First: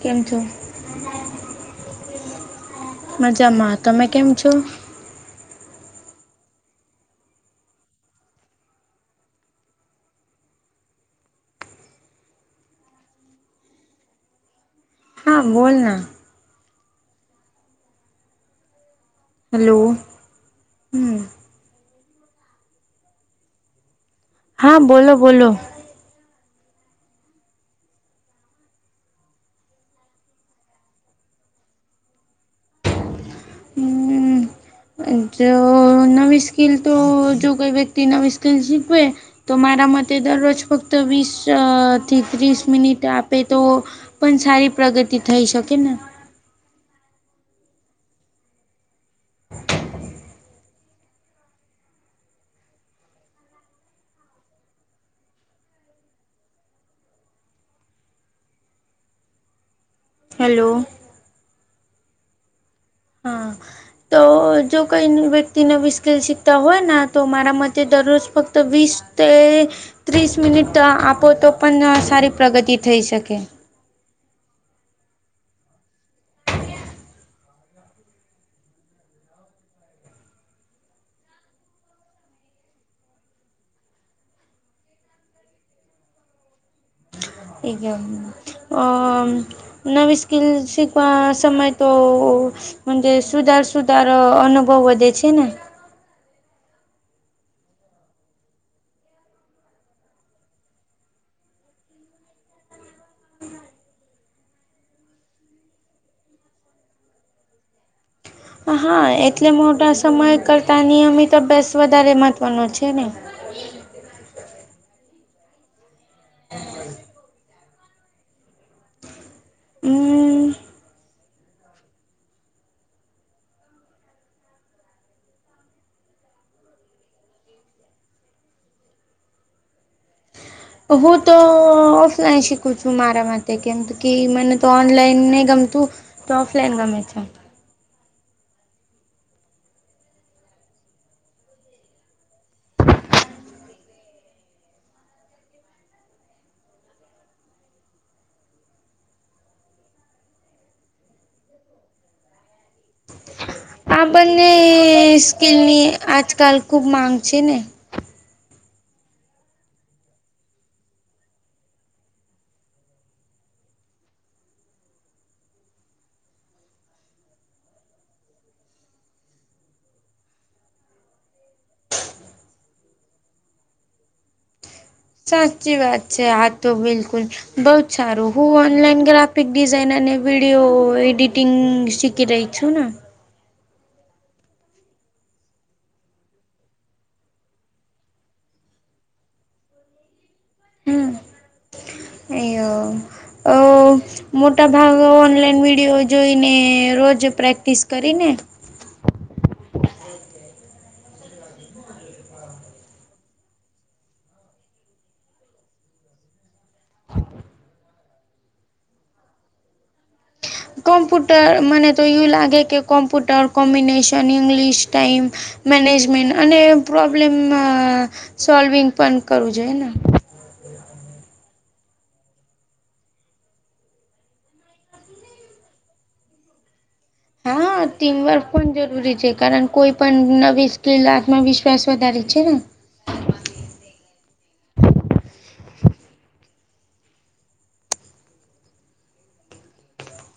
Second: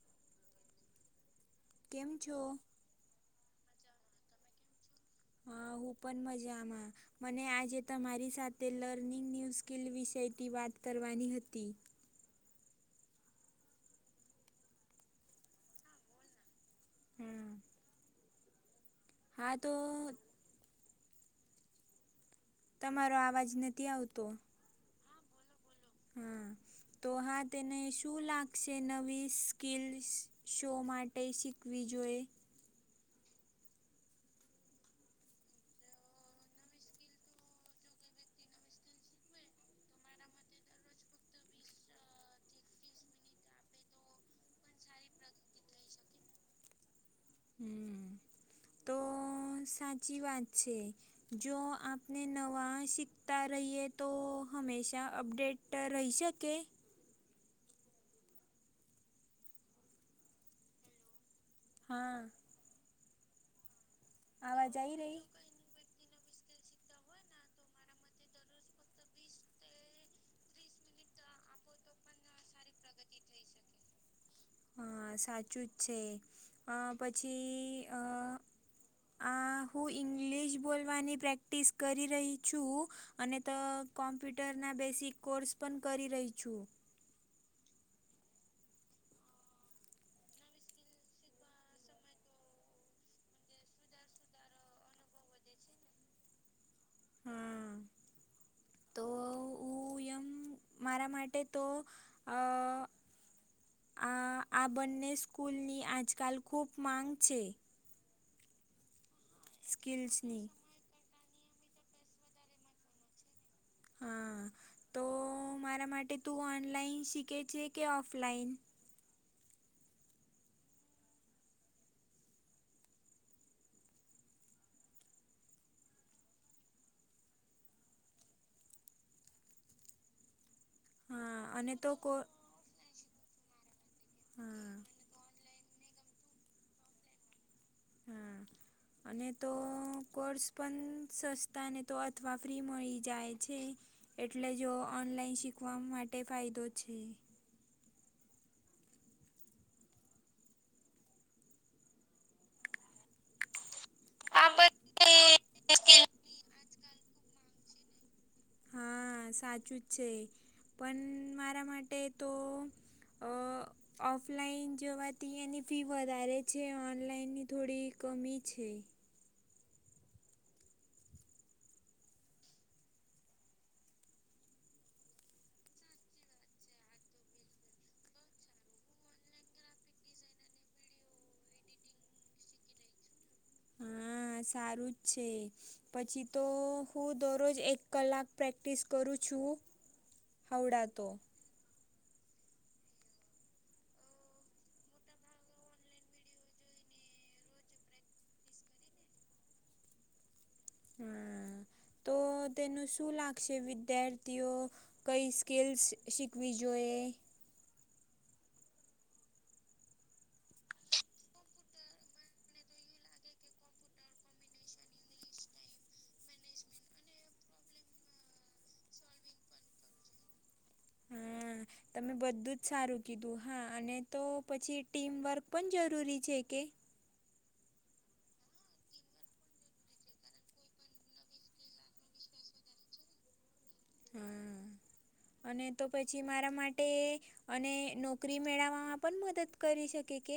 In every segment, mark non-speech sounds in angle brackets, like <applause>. કેમ છો? કેમ છો? મજામાં તમે કેમ છો? હા હું પણ મજા આમાં. મને આજે તમારી સાથે લર્નિંગન્યૂ સ્કિલ વિષયથી વાત કરવાની હતી. હા બોલના. હમ, હેલો હ, તમારો આવાજ નથી આવતો. હા બોલો બોલો. હા, તો હા તેને શું લાગશે નવી સ્કીલ શો માટ ટે શિકવી જોએ. હમ <inaudible> જો નવી સ્કીલ તો જો કોઈ વ્યક્તિ નવી સ્કીલ શીખવે તો મારા મતે દરરોજ ફક્ત વીસ થી ત્રીસ મિનિટ આપે તો પણ સારી પ્રગતિ થઈ શકે ને હમ્મ તો સાચી વાત છે. જો આપને નવા શીખતા રહીએ તો હમેશા અપડેટ રહી શકે હેલો હા હા તો આવાજ જો આવી રહી? કોઈ વ્ય ક્તિ નવી સ્કીલ શીખતા હોય ને તો મારા મતે દરરોજ ફક્ત વીસ તે ત્રીસ મિનિટ આપો તો પણ સારી પ્રગતિ થઈ શકે. હ સાચું જ છે અ પછી આ હું ઇંગ્લિશ બોલવાની પ્રેક્ટિસ કરી રહી છું અને તો કોમ્પ્યુટરના બેસિક કોર્સ પણ કરી રહી છું. <unintelligible> નવી સ્કિલ શીખવા સમય તો મજે સુધાર સુધાર અનુભવ વધે છે ને હમ્મ તો હું એમ મારા માટે તો અ આ આ બંને સ્કૂલની આજકાલ ખૂબ માંગ છે. હા એટલે મોટા સમય સ્કિલ્સની. કરતા નિયમિત અભ્યાસ વધારે મહત્વનો છે ને. હા તો મારા માટે તું ઓનલાઈન શીખે છે કે ઓફલાઈન હમ્મ હું તો હા અને તો કો ઓફલાઈન શીખું છું મારા માટે કેમ કે મને તો હા ઓનલાઈન નઈ ગમતું તો ઓફલાઈન ગમે છે. હમ્મ અને તો કોર્સ પન સસ્તા ને તો અથવા ફ્રી મળી જાય છે. એટલે જો ઓનલાઈન શીખવા માટે ફાયદો છે. આ બંને સ્કીલની આજકાલ ખુબ માંગ છે ને. હા સાચું જ છે પણ મારા માટે તો અ ઓફલાઈન જોવાથી એની ફી વધારે છે. ઓનલાઈનની થોડી કમી છે. સાચી વાત છે, આ તો બિલકુલ. બઉ જ સારું. હું ઓનલાઈન ગ્રાફિક ડિઝાઇન અને વિડીયો એડિટિંગ સીખી રહી છું ન હા. સારું જ છે. પછી તો હું દરરોજ એક કલાક પ્રેક્ટિસ કરું છું. ખવડાતો એયો અ મોટા ભાગ ઓનલાઈન વિડીયો જોઈને, રોજ પ્રેક્ટિસ કરીને હા. તો તેનું શું લાગશે વિદ્યાર્થીઓ કઈ સ્કિલ્સ શીખવી જોઈએ? કોમ્પુટર મને તો યુ લાગે કે computer combination English time management અને પ્રોબ્લેમ સોલ્વિંગ પણ કરવું જોઈએ ને હા તમે બધું જ સારું કીધું. હા અને તો પછી ટીમવર્ક પણ જરૂરી છે કે? હા ટીમવર્ક પણ જરૂરી છે. કારણ કોઈ પણ નવી સ્કીિલ આત્મવિશ્વાસ વધારે છે ને હા અને તો પછી મારા માટે અને નોકરી મેળવવામાં પણ મદદ કરી શકે કે?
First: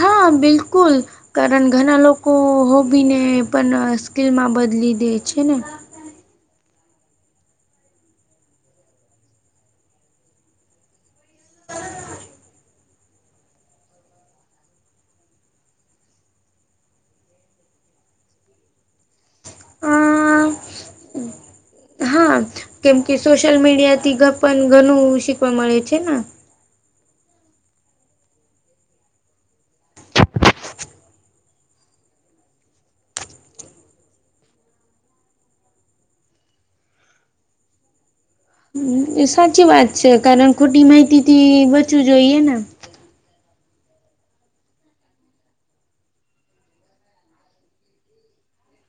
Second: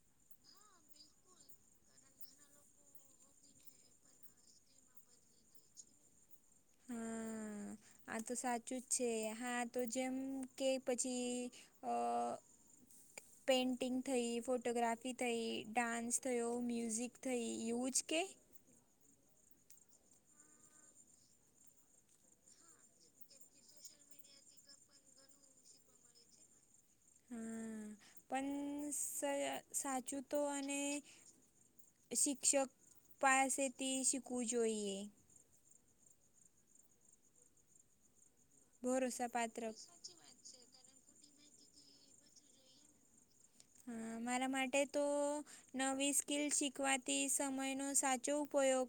હા, બિલકુલ! કારણ ઘણા લોકો હોબીને પણ સ્કીિલમાં બદલી દે છે ને. હા. આ તો સાચું જ છે. હા તો, જેમ કે પછી અ. પેઇન્ટિંગ થઈ, ફોટોગ્રાફી થઈ, ડાન્સ થયો, મ્યુઝિક થઈ, એવું જ કે? હા કેમ કે સોશિયલ મીડિયાથી ઘપન ઘનુ શીખવા મળે છે ને. હુ પન સાચું તો અને શિક્ષક પાસે તી શીખવું જોઈએ. ઈ ભરોસાપાત્ર સાચી વાત છે. કારણ ખોટી માહિતી થી બચવું જોઈએ ને. હા મારા માટે તો, નવી સ્કિલ શીખવાતી સમયનો સાચો ઉપયોગ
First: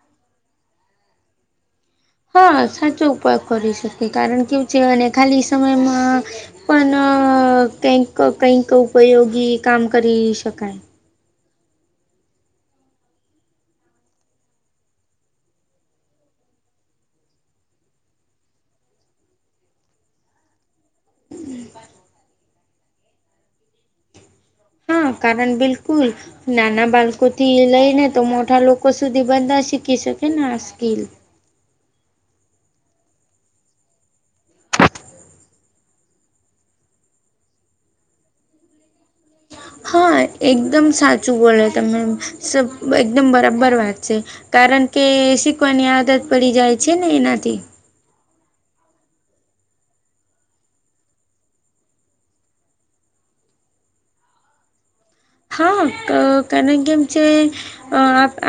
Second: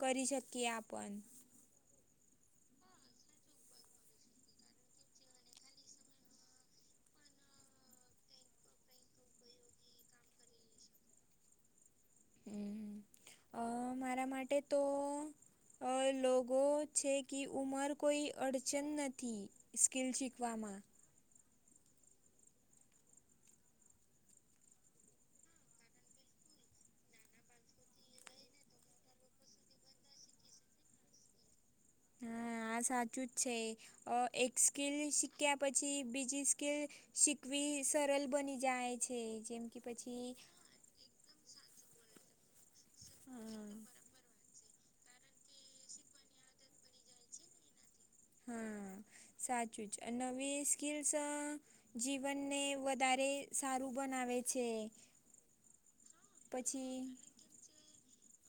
કરી શકીએ આ પન હા સાચો ઉપયોગ કરી શકીએ. કારણ કે કેવું છે અને ખાલી સમયમાં પણ કંઈક કંઈક ઉપયોગી કામ કરી શકાય. હુ અ મારા માટે તો અ લોગો છે કે, ઉંમર કોઈ અડચણ નથી. સ્કીલ શીખવામાં. હ કારણ બિલકુલ! નાના બાળકો થી લઈ ને તો મોઢા લોકો સુધી બધા શીખી શકે ને આ સ્કીિલ. હા. આ સાચું જ છે. એક સ્કિલ શીખ્યા પછી બીજી સ્કિલ શીખવી સરલ બની જાય છે. જેમ કે હા પછી એકદમ સાચું બોલો તમે એમ એકદમ હા બરાબર વાત છે. કારણ કે શીખવાની આદત પડી જાય છે ને ઈનાથી. હા સાચું જ. નવી સ્કિલ્સ જીવનને વધારે સારું બનાવે છે. હા કારણ પછી કેમ છે, અ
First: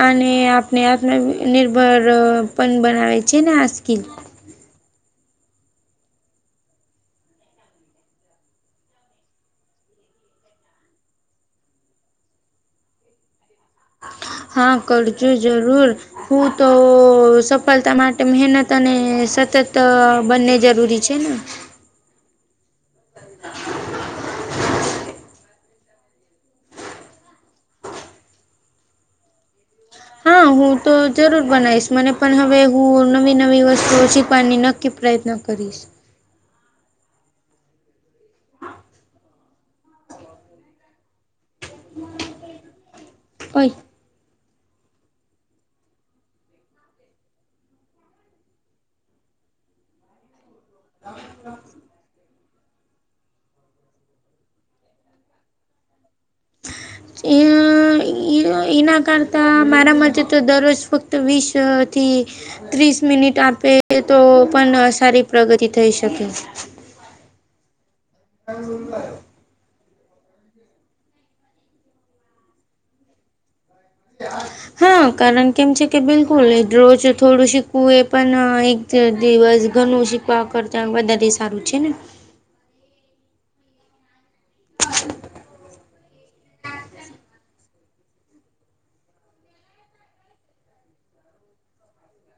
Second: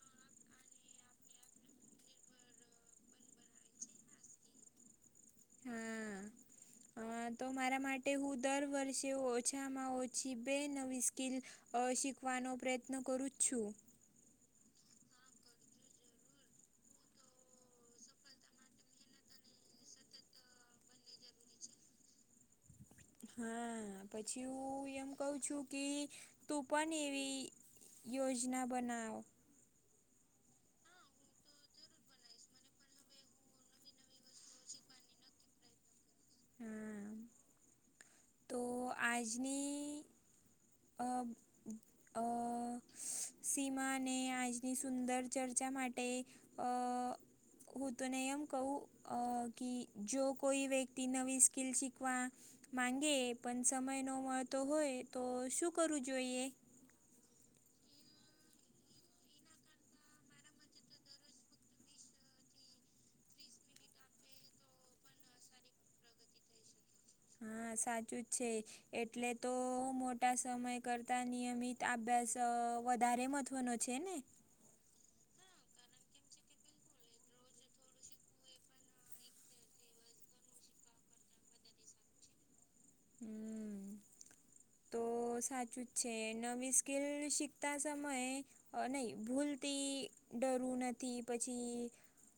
આને આપને આપને નિર્ભર પણ બનાવે છે ને, આ સ્કીલ. હા. હા તો મારા માટે, હું દર વર્ષે ઓછામાં ઓછી બે નવી સ્કીિલ અ શીખવાનો પ્રયત્ન કરું છું હા કરજો જરૂર હું તો સફલતા માટે મહેનત અને સતત બંને જરૂરી છે ને હા પછી હું એમ કઉ છું કે તું પણ એવી યોજના બનાવ હા હું તો જરૂર બનાવીશ મને પણ હવે હું નવી નવી વસ્તુઓ શીખવાની નક્કી પ્રયત્ન. કરીશ હા તો આજની અ અ ઓય સીમા અને આજની સુંદર ચર્ચા માટે અ હું તને એમ કવું અ કે જો કોઈ વ્યક્તિ નવી સ્કિલ શીખવા માંગે. પણ સમય ન મળતો હોય તો શું કરવું જોઈએ? <unintelligible> ઈના કરતા મારા મતે તો દરરોજ ફક્ત વીસથી ત્રીસ મિનિટ આપે તો પણ સારી પ્રગતિ થઈ શકે હા સાચું જ છે એટલે તો મોટા સમય કરતા નિયમિત અભ્યાસ વધારે મત ત્વનો છે ને હ કારણ કેમ છે કે બિલકુલ રોજ થોડું શીખવું એ પણ એક દિવસ ઘણુ છે વા કરતા બધા સારું છે ને હમ તો સાચું છે નવી સ્કિલ શિકતા સમયે નહી ભૂલતી ડરવું નથી પછી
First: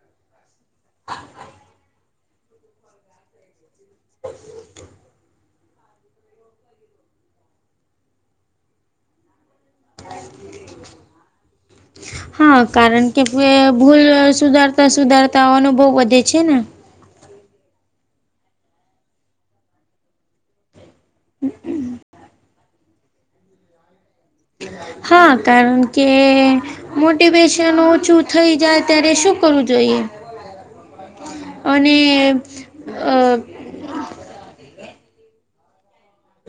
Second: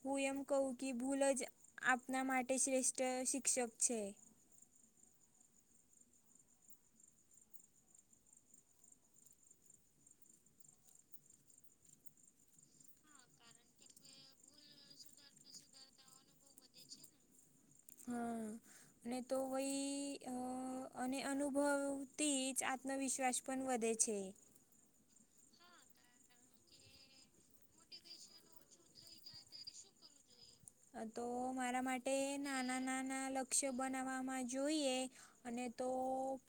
હું એમ કહું કે ભૂલ જ આપના માટે શ્રેષ્ઠ શિક્ષક છે હા કારણ કે ભૂલ સુધારતા સુધારતા અનુભવ વધે છે ને હા અને તો વય અ અને અનુભવતી જ આત્મવિશ્વાસ પણ વધે છે હા કારણ કે મોટિવેશન ઓછું થઈ જાય ત્યારે શું કરવું જોઈએ આ તો મારા અને માટે નાના નાના અ લક્ષ્ય બનાવામાં જોઈએ અને તો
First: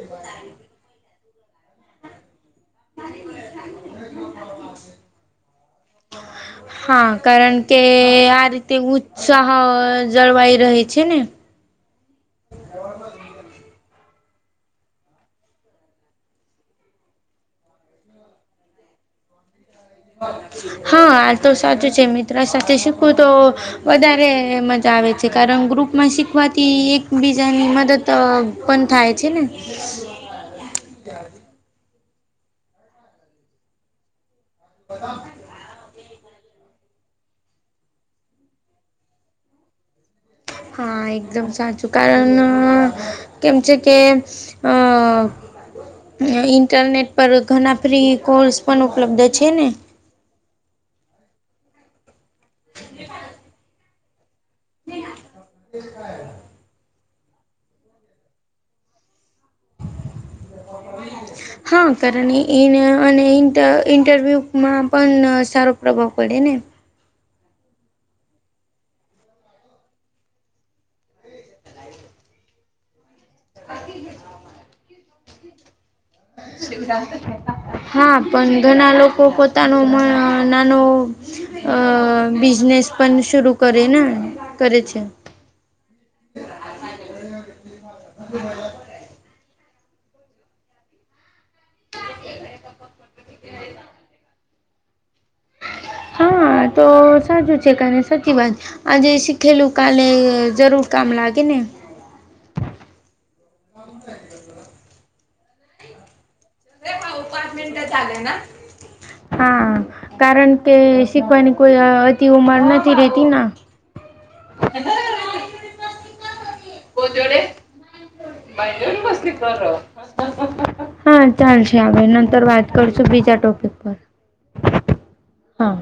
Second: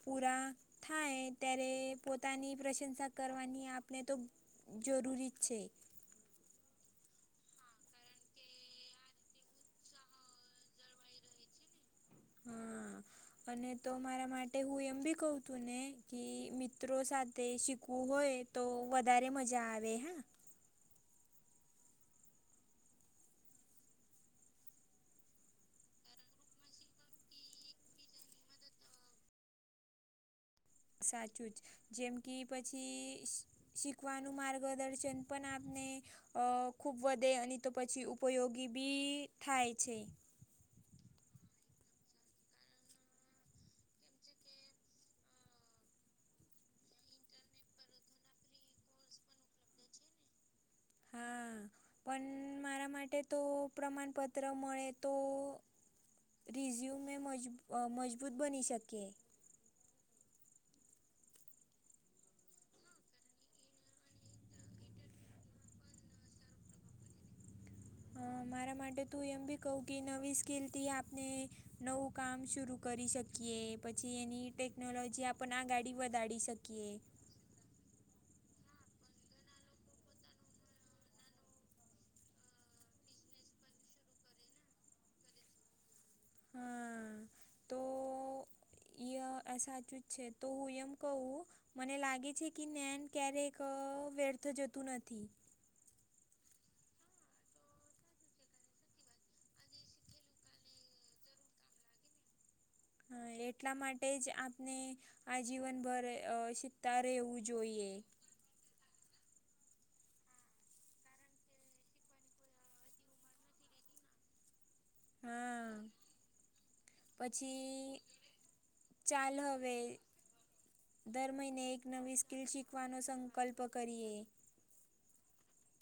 પૂરા થાય ત્યારે પોતાની પ્રશંસા કરવાની આપણે તો જરૂરી જ છે હા કારણ કે આ રીતે ઉત્સાહ જળવાઈ રહે છે ને હા અને તો મારા માટે હું એમ બી કઉ તું ને કે મિત્રો સાથે શીખવું હોય તો વધારે મજા આવે હા હા આ તો સાચું છે મિત્ર સાથે શીખવું તો વધારે મજા આવે છે કારણ ગ્રુપમાં શીખવાથી એકબીજાની મદદ. તો પણ થાય છે ને સાચું જ જેમ કે પછી શીખવાનું માર્ગદર્શન પણ આપને અ ખૂબ વધે અને તો પછી ઉપયોગી બી થાય છે હા એકદમ સાચું કારણ કેમ છે કે અ ઇન્ટરનેટ પર ઘણા ફ્રી કોર્સ પણ ઉપલબ્ધ છે ને હા પણ મારા માટે તો પ્રમાણપત ત્ર મળે તો રિઝ્યુમ એ મજબ મજબૂત બની શકે <inaudible> હા કારણ એને અને ઈન્ટર ઇન્ટરવ્યૂમાં પન સારો પ્રભાવ પડે ને અ મારા માટે તું એમ બી કહું કે નવી સ્કીલથી આપને નવું કામ શુરૂ કરી શક કિએ પછી એની ટેકનોલોજી આપને આ ગાડી વધા <unintelligible> હા પન ઘના લોકો પોતાનો નાનો અ બિઝનેસ પન શરૂ કરે ને કરે છે. હા ઈય સાચું જ છે તો હું એમ કવ મને લાગે છે કે નૈન ક્યારેક વ્યર્થ જતું નથી. હા તો સાચું છે કાને સાચી વાત આજે શીખેલું કાલે જરૂર કામ લાગેને હા એટલા માટે જ આપને આજીવનભર અ શીખતા રહેવું જોઈએ. હા કારણ કે શીખવાની કોઈ અતિ ઉમર નથી રેતી ના હા પછી ચાલ હવે <inaudible> હા દર મહિને ચાલશે એક આવે નવી નંતર સ્કીલ વાત શીખવાનો કરશું બીજા સંકલ્પ ટોપિક પર કરીએ હા